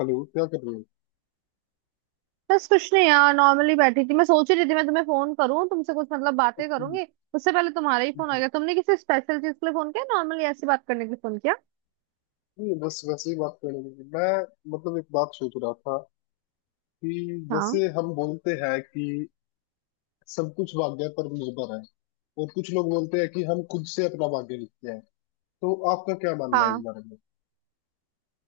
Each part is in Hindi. हेलो, क्या कर रहे हो? बस कुछ नहीं यार, नॉर्मली बैठी थी। मैं सोच ही रही थी मैं तुम्हें फोन करूं, तुमसे कुछ बातें करूंगी। उससे पहले तुम्हारा ही फोन आ गया। तुमने किसी स्पेशल चीज के लिए फोन किया, नॉर्मली ऐसी बात करने के लिए फोन किया? नहीं, बस वैसे ही बात करने लगी मैं। मतलब एक बात सोच रहा था कि हाँ। जैसे हम बोलते हैं कि सब कुछ भाग्य पर निर्भर है। और कुछ लोग बोलते हैं कि हम खुद से अपना भाग्य लिखते हैं। तो आपका क्या मानना है इस हाँ बारे में?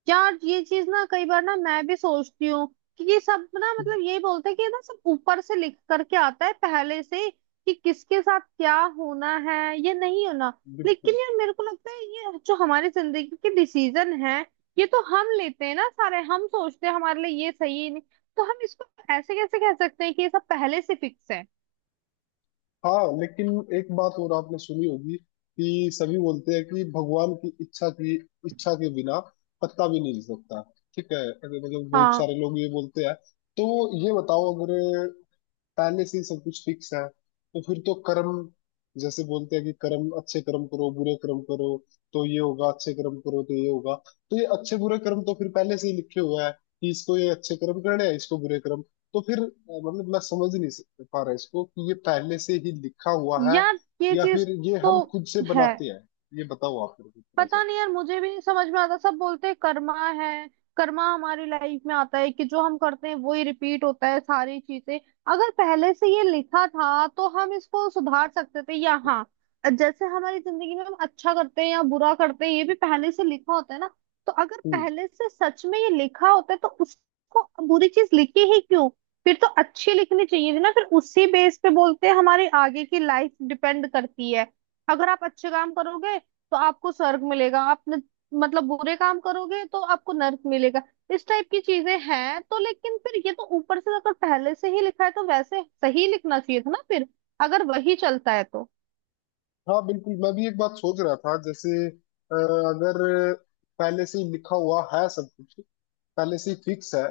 यार, ये चीज ना कई बार ना मैं भी सोचती हूँ कि ये सब ना, यही बोलते हैं कि ये ना सब ऊपर से लिख करके आता है पहले से ही, कि किसके साथ क्या होना है या नहीं होना। लेकिन बिल्कुल। यार मेरे को लगता है, ये जो हमारी जिंदगी के डिसीजन है ये तो हम लेते हैं ना सारे, हम सोचते हैं हमारे लिए ये सही है नहीं, तो हम इसको ऐसे कैसे कह सकते हैं कि ये सब पहले से फिक्स है। हाँ, लेकिन एक बात और आपने सुनी होगी कि सभी बोलते हैं कि भगवान की इच्छा के बिना पत्ता भी नहीं हिल सकता। ठीक है, अगर मतलब बहुत हाँ सारे लोग ये बोलते हैं, तो ये बताओ, अगर पहले से ही सब कुछ फिक्स है तो फिर तो कर्म, जैसे बोलते हैं कि कर्म, अच्छे कर्म करो, बुरे कर्म करो, तो ये होगा, अच्छे कर्म करो तो ये होगा। तो ये अच्छे बुरे कर्म तो फिर पहले से ही लिखे हुआ है कि इसको ये अच्छे कर्म करने हैं, इसको बुरे कर्म। तो फिर मतलब मैं समझ नहीं पा रहा इसको कि ये पहले से ही लिखा हुआ है, यार, ये या चीज फिर ये तो हम खुद से है। बनाते हैं। ये बताओ आप मेरे को थोड़ा सा। पता नहीं यार, मुझे भी नहीं समझ में आता। सब बोलते हैं कर्मा है, कर्मा हमारी लाइफ में आता है, कि जो हम करते हैं वही रिपीट होता है सारी चीजें। अगर पहले से ये लिखा था तो हम इसको सुधार सकते थे या? हाँ, जैसे हमारी जिंदगी में हम अच्छा करते हैं या बुरा करते हैं, ये भी पहले से लिखा होता है ना। तो अगर हम्म। पहले से सच में ये लिखा होता है तो उसको बुरी चीज लिखी ही क्यों? फिर तो अच्छी लिखनी चाहिए थी ना। फिर उसी बेस पे बोलते हैं हमारी आगे की लाइफ डिपेंड करती है, अगर आप अच्छे काम करोगे तो आपको स्वर्ग मिलेगा। आप न, बुरे काम करोगे तो आपको नरक मिलेगा। इस टाइप की चीजें हैं। तो लेकिन फिर ये तो ऊपर से अगर पहले से ही लिखा है तो वैसे सही लिखना चाहिए था ना फिर, अगर वही चलता है तो। हाँ बिल्कुल, मैं भी एक बात सोच रहा था, जैसे अगर पहले से ही लिखा हुआ है सब कुछ, पहले से ही फिक्स है,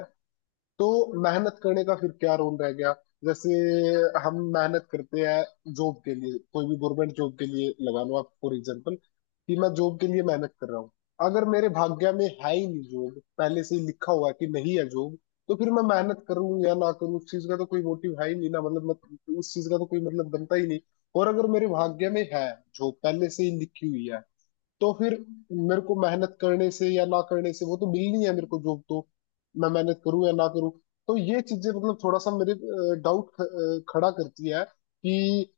तो मेहनत करने का फिर क्या रोल रह गया? जैसे हम मेहनत करते हैं जॉब के लिए, कोई भी गवर्नमेंट जॉब के लिए लगा लो आप, फॉर एग्जाम्पल कि मैं जॉब के लिए मेहनत कर रहा हूँ। अगर मेरे भाग्य में है ही नहीं जॉब, पहले से ही लिखा हुआ है कि नहीं है जॉब, तो फिर मैं मेहनत करूँ या ना करूँ, उस चीज का तो कोई मोटिव है ही नहीं ना, मतलब मत, उस चीज का तो कोई मतलब बनता ही नहीं। और अगर मेरे भाग्य में है, जॉब पहले से ही लिखी हुई है, तो फिर मेरे को मेहनत करने से या ना करने से वो तो मिलनी है मेरे को जॉब तो, मैं मेहनत करूं या ना करूं। तो ये चीजें मतलब थोड़ा सा मेरे डाउट खड़ा करती है कि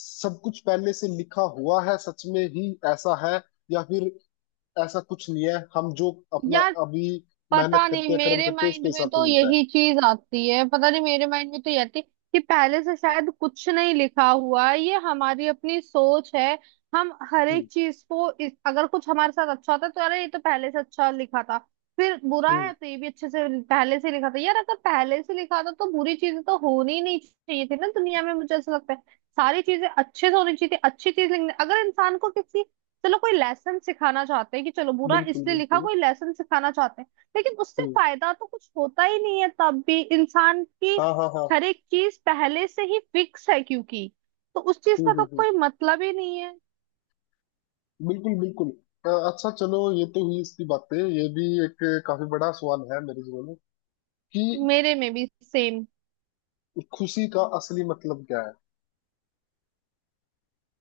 सब कुछ पहले से लिखा हुआ है, सच में ही ऐसा है, या फिर ऐसा कुछ नहीं है, हम जो अपना या अभी मेहनत पता करते नहीं, हैं, कर्म मेरे करते हैं, माइंड उसके में हिसाब से तो मिलता है। यही चीज आती है। पता नहीं, मेरे माइंड में तो ये आती है कि पहले से शायद कुछ नहीं लिखा हुआ है, ये हमारी अपनी सोच है। हम हर हम्म, एक चीज को इस, अगर कुछ हमारे साथ अच्छा था तो अरे, ये तो पहले से अच्छा लिखा था। फिर बुरा हम्म। है तो ये भी अच्छे से पहले से लिखा था। यार अगर पहले से लिखा था तो बुरी चीजें तो होनी ही नहीं चाहिए थी ना दुनिया में, मुझे ऐसा लगता है। सारी चीजें अच्छे से होनी चाहिए थी, अच्छी चीज लिखनी। अगर इंसान को किसी, चलो कोई लेसन सिखाना चाहते हैं कि चलो बुरा बिल्कुल, इसलिए लिखा, बिल्कुल। कोई लेसन सिखाना चाहते हैं। लेकिन उससे हम्म। फायदा तो कुछ होता ही नहीं है तब भी इंसान की। हाँ, हाँ, हाँ। हर एक चीज पहले से ही फिक्स है क्योंकि, तो उस चीज हम्म, का हम्म, तो हम्म। कोई मतलब ही नहीं है। बिल्कुल, बिल्कुल। अच्छा चलो, ये तो हुई इसकी बातें, ये भी एक काफी बड़ा सवाल है मेरे जीवन में कि मेरे में भी सेम। खुशी का असली मतलब क्या है,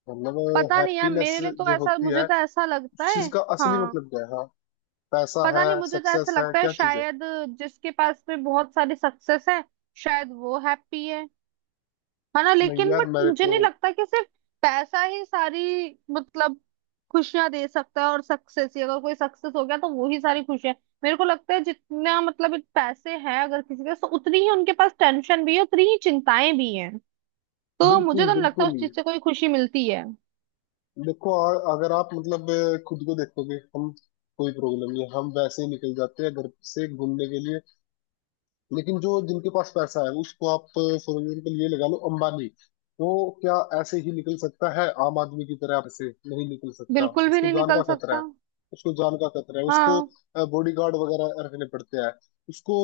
मतलब पता नहीं यार, हैप्पीनेस मेरे लिए तो जो ऐसा, होती है मुझे तो ऐसा लगता उस है। चीज का असली हाँ। मतलब क्या है? हाँ, पैसा पता है? नहीं, मुझे तो ऐसा सक्सेस है? लगता है क्या चीज है? शायद जिसके पास में बहुत सारी सक्सेस है शायद वो हैप्पी है ना। नहीं लेकिन यार, बट मेरे मुझे को। नहीं लगता कि सिर्फ पैसा ही सारी मतलब खुशियां दे सकता है, और सक्सेस ही, अगर कोई सक्सेस हो गया तो वो ही सारी खुशियां। मेरे को लगता है जितना पैसे हैं अगर किसी के, तो उतनी ही उनके पास टेंशन भी है, उतनी ही चिंताएं भी हैं। तो मुझे बिल्कुल, तो नहीं लगता बिल्कुल। उस चीज से कोई खुशी मिलती है। देखो, अगर आप मतलब खुद को देखोगे, हम, कोई प्रॉब्लम नहीं है, हम वैसे ही निकल जाते हैं घर से घूमने के लिए। लेकिन जो जिनके पास पैसा है, उसको आप, फॉर एग्जाम्पल ये लगा लो, अंबानी, वो क्या ऐसे ही निकल सकता है आम आदमी की तरह? ऐसे नहीं निकल सकता। बिल्कुल भी उसको नहीं जान निकल का खतरा सकता। है, उसको जान का खतरा है, उसको हाँ। बॉडीगार्ड वगैरह रखने पड़ते हैं, उसको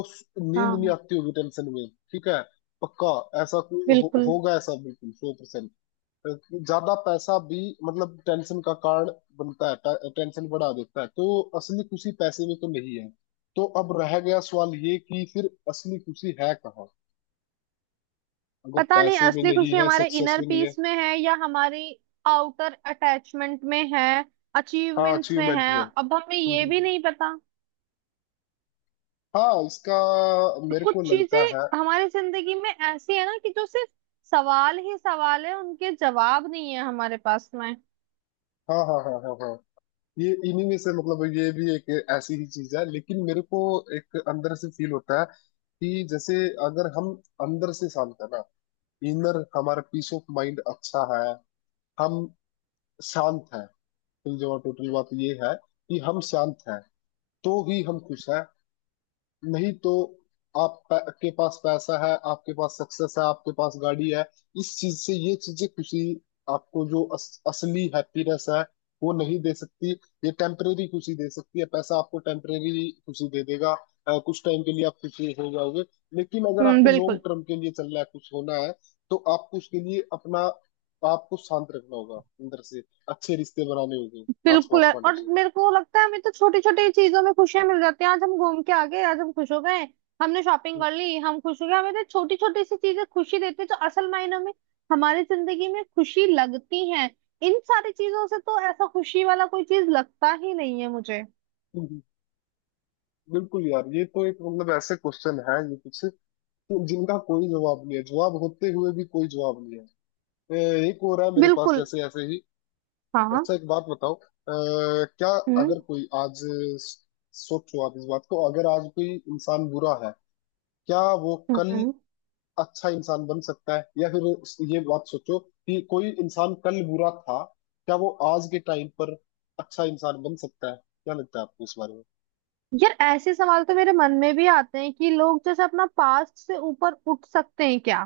नींद नहीं हाँ आती होगी टेंशन में। ठीक है, पक्का, ऐसा कोई बिल्कुल। होगा ऐसा, बिल्कुल 100%। ज्यादा पैसा भी मतलब टेंशन का कारण बनता है, टेंशन बढ़ा देता है, तो असली खुशी पैसे में तो नहीं है। तो अब रह गया सवाल ये कि फिर असली खुशी है कहाँ, अगर पता नहीं, पैसे में असली नहीं खुशी है, हमारे सक्सेस इनर में नहीं है। पीस में है या हमारी आउटर अटैचमेंट में है, हाँ, अचीवमेंट्स में अचीवमेंट है, में। अब हमें हम्म, ये हम्म, भी हम्म। नहीं पता। हाँ, इसका मेरे कुछ को चीजें लगता है, हमारी जिंदगी में ऐसी है ना, कि जो सिर्फ सवाल ही सवाल है, उनके जवाब नहीं है हमारे पास में। हाँ, हाँ, हाँ, हाँ, हाँ, ये इन्हीं में से, मतलब ये भी एक ऐसी ही चीज है, लेकिन मेरे को एक अंदर से फील होता है कि जैसे अगर हम अंदर से शांत है ना, इनर, हमारा पीस ऑफ माइंड अच्छा है, हम शांत हैं, टोटल बात ये है कि हम शांत हैं तो ही हम खुश हैं। नहीं तो, आप के पास पैसा है, आपके पास सक्सेस है, आपके पास गाड़ी है, इस चीज से, ये चीजें खुशी, आपको जो असली हैप्पीनेस है, वो नहीं दे सकती। ये टेम्परेरी खुशी दे सकती है, पैसा आपको टेम्परेरी खुशी दे देगा, कुछ टाइम के लिए आप खुशी हो जाओगे। लेकिन अगर आपको लॉन्ग बिल्कुल। टर्म के लिए चलना है, कुछ होना है, तो आपको उसके लिए अपना, आपको शांत रखना होगा अंदर से, अच्छे रिश्ते बनाने होंगे आस बिल्कुल पास है, वालों और से। मेरे को लगता है हमें तो छोटी छोटी चीजों में खुशियां मिल जाती हैं। आज हम घूम के आ गए, आज हम खुश हो गए। हमने शॉपिंग हम्म, कर ली, हम खुश हो गए। हमें तो छोटी छोटी सी चीजें खुशी देती है, जो असल मायनों में हमारी जिंदगी में खुशी लगती है। इन सारी चीजों से तो ऐसा खुशी वाला कोई चीज लगता ही नहीं है मुझे। हम्म, बिल्कुल यार, ये तो एक मतलब ऐसे क्वेश्चन है ये कुछ, तो जिनका कोई जवाब नहीं है, जवाब होते हुए भी कोई जवाब नहीं है। एक और है मेरे पास, बिल्कुल। जैसे ऐसे ही। हाँ हाँ। अच्छा, एक बात बताओ। क्या, हम्म। अगर कोई आज स- सोचो आप इस बात को, अगर आज कोई इंसान बुरा है, क्या वो कल हम्म अच्छा इंसान बन सकता है, या फिर ये बात सोचो कि कोई इंसान कल बुरा था, क्या वो आज के टाइम पर अच्छा इंसान बन सकता है? क्या लगता है आपको इस बारे यार, ऐसे सवाल तो मेरे मन में भी आते हैं कि लोग जैसे अपना पास्ट से ऊपर उठ सकते हैं क्या,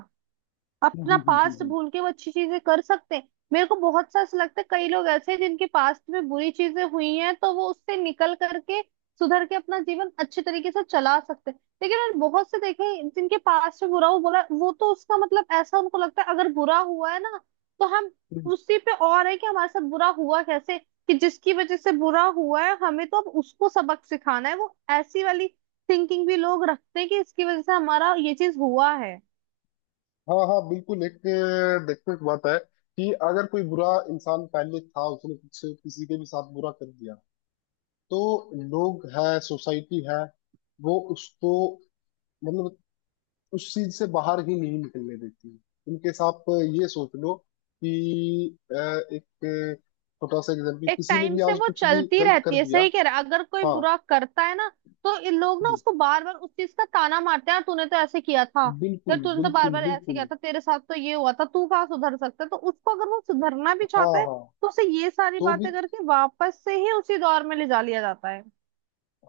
अपना पास्ट भूल के वो अच्छी चीजें कर सकते हैं। मेरे को बहुत सा ऐसा लगता है, कई लोग ऐसे हैं जिनके पास्ट में बुरी चीजें हुई हैं, तो वो उससे निकल करके सुधर के अपना जीवन अच्छे तरीके से चला सकते हैं। लेकिन मैंने बहुत से देखे हैं जिनके पास्ट में बुरा हुआ, बुरा वो तो उसका ऐसा उनको लगता है अगर बुरा हुआ है ना, तो हम में? उसी पे और है कि हमारे साथ बुरा हुआ कैसे, कि जिसकी वजह से बुरा हुआ है हमें, तो अब उसको सबक सिखाना है। वो ऐसी वाली थिंकिंग भी लोग रखते हैं कि इसकी वजह से हमारा ये चीज हुआ है। हाँ, हाँ, बिल्कुल, एक देखने की बात है कि अगर कोई बुरा इंसान पहले था, उसने कुछ किसी के भी साथ बुरा कर दिया, तो लोग है, सोसाइटी है, वो उसको मतलब उस चीज से बाहर ही नहीं निकलने देती। उनके साथ ये सोच लो कि एक छोटा सा एग्जाम्पल, एक किसी ने टाइम भी से आज वो कुछ भी चलती गलत कर रहती है, दिया। सही कह रहा है। अगर कोई हाँ, बुरा करता है ना, तो इन लोग ना हम्म, उसको बार बार उस चीज का ताना मारते हैं, "हाँ, तूने तो ऐसे किया था, यार बिल्कुल, तूने तो बार बिल्कुल, बार ऐसे बिल्कुल, किया था, तेरे साथ तो ये हुआ था, तू कहाँ सुधर सकता है।" तो उसको, अगर वो सुधरना भी हाँ, चाहता है, हाँ, तो उसे ये सारी तो भी, बातें करके वापस से ही उसी दौर में ले जा लिया जाता है।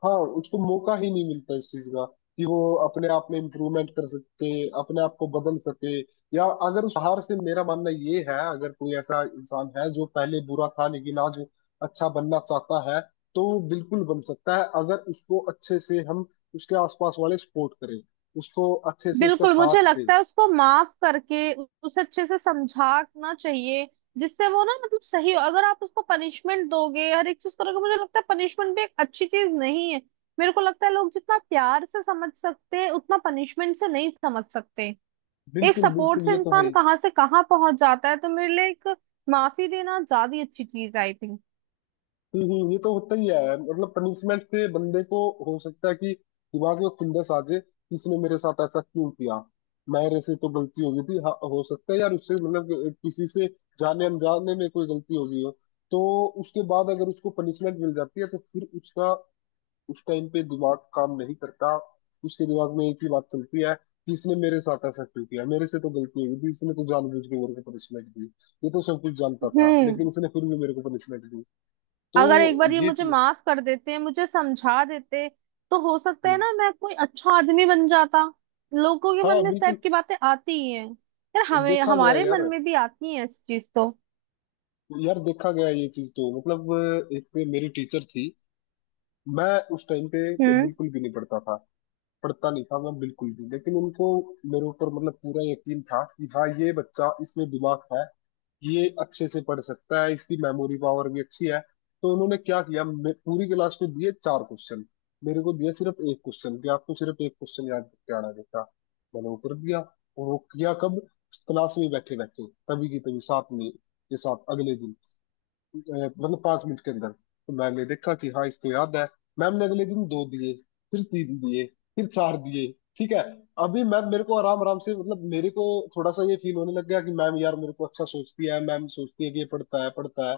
हाँ, उसको मौका ही नहीं मिलता इस चीज का कि वो अपने आप में इम्प्रूवमेंट कर सके, अपने आप को बदल सके। या अगर उस हार से, मेरा मानना ये है, अगर कोई ऐसा इंसान है जो पहले बुरा था लेकिन आज अच्छा बनना चाहता है, तो वो बिल्कुल बन सकता है, अगर उसको अच्छे से हम, उसके आसपास वाले सपोर्ट करें, उसको अच्छे से उसका बिल्कुल, मुझे साथ दें। लगता है उसको माफ करके उसे अच्छे से समझाना चाहिए, जिससे वो ना सही हो। अगर आप उसको पनिशमेंट दोगे, हर एक चीज करोगे, मुझे लगता है पनिशमेंट भी एक अच्छी चीज नहीं है। मेरे को लगता है लोग जितना प्यार से समझ सकते हैं उतना पनिशमेंट से नहीं समझ सकते। एक बिल्कुल, सपोर्ट बिल्कुल, से ये तो है इंसान ही। कहाँ से कहाँ पहुंच जाता है। तो मेरे लिए एक माफी देना ज्यादा ही अच्छी चीज, आई थिंक। ये तो होता ही है, मतलब पनिशमेंट से बंदे को हो सकता है कि दिमाग में खुंदस आ जाए कि इसने मेरे साथ ऐसा क्यों किया, मेरे से तो गलती हो गई थी। हाँ, हो सकता है यार, उससे मतलब किसी से जाने अनजाने में कोई गलती हो गई हो, तो उसके बाद अगर उसको पनिशमेंट मिल जाती है, तो फिर उसका उस टाइम पे दिमाग काम नहीं करता, उसके दिमाग में एक ही बात चलती है कि इसने मेरे साथ ऐसा क्यों किया, मेरे से तो गलती हो गई थी, इसने तो जानबूझ के मेरे को पनिशमेंट दी, ये तो सब कुछ जानता था लेकिन हम्म। इसने फिर भी मेरे को पनिशमेंट दी, तो अगर एक बार ये ये मुझे चीज। माफ कर देते, मुझे समझा देते, तो हो सकता है ना मैं कोई अच्छा आदमी बन जाता। लोगों के मन हाँ में इस टाइप बिल्कुल, की बातें आती ही हैं यार, हमें देखा गया है हमारे यार, मन में भी आती हैं इस चीज तो। यार देखा गया है ये चीज तो, मतलब एक मेरी टीचर थी। मैं उस टाइम पे हम्म बिल्कुल भी नहीं पढ़ता था, पढ़ता नहीं था मैं बिल्कुल भी, लेकिन उनको मेरे ऊपर मतलब पूरा यकीन था कि हाँ, ये बच्चा, इसमें दिमाग है, ये अच्छे से पढ़ सकता है, इसकी मेमोरी पावर भी अच्छी है। तो उन्होंने क्या किया, पूरी क्लास को दिए चार क्वेश्चन, मेरे को दिया सिर्फ एक क्वेश्चन कि आपको सिर्फ एक क्वेश्चन याद करके आना है बेटा। मैंने वो कर दिया, और वो किया कब? क्लास में बैठे बैठे, तभी की तभी, साथ में के साथ। अगले दिन मतलब 5 मिनट के अंदर तो मैम ने देखा कि हाँ, इसको याद है। मैम ने अगले दिन दो दिए, फिर तीन दिए, फिर चार दिए। ठीक है, अभी मैम मेरे को आराम आराम से, मतलब मेरे को थोड़ा सा ये फील होने लग गया कि मैम यार मेरे को अच्छा सोचती है, मैम सोचती है कि ये पढ़ता है, पढ़ता है।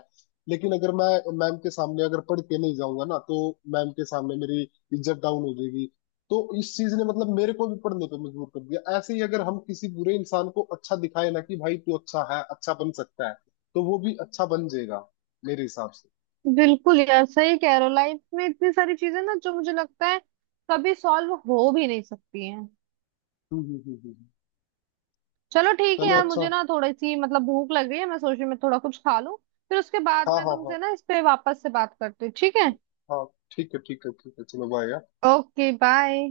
लेकिन अगर मैं, मैम के सामने अगर पढ़ के नहीं जाऊंगा ना, तो मैम के सामने मेरी इज्जत डाउन हो जाएगी। तो इस चीज ने मतलब मेरे को भी पढ़ने पे मजबूर कर दिया। ऐसे ही, अगर हम किसी बुरे इंसान को अच्छा दिखाए ना कि भाई तू अच्छा है, अच्छा बन सकता है, तो वो भी अच्छा बन जाएगा, मेरे हिसाब से। बिल्कुल। यार सही कह रहे हो, लाइफ में इतनी सारी चीजें ना जो मुझे लगता है कभी सॉल्व हो भी नहीं सकती हैं। हम्म, हम्म, हम्म, चलो ठीक है चलो यार, अच्छा। मुझे ना थोड़ी सी भूख लग रही है, मैं सोच रही हूँ मैं थोड़ा कुछ खा लूं। फिर उसके बाद हाँ, मैं हाँ, हाँ, तुमसे ना इस पे वापस से बात करती हूँ, ठीक है? हाँ। ठीक है, ठीक है, ठीक है, चलो बाय यार। Okay bye.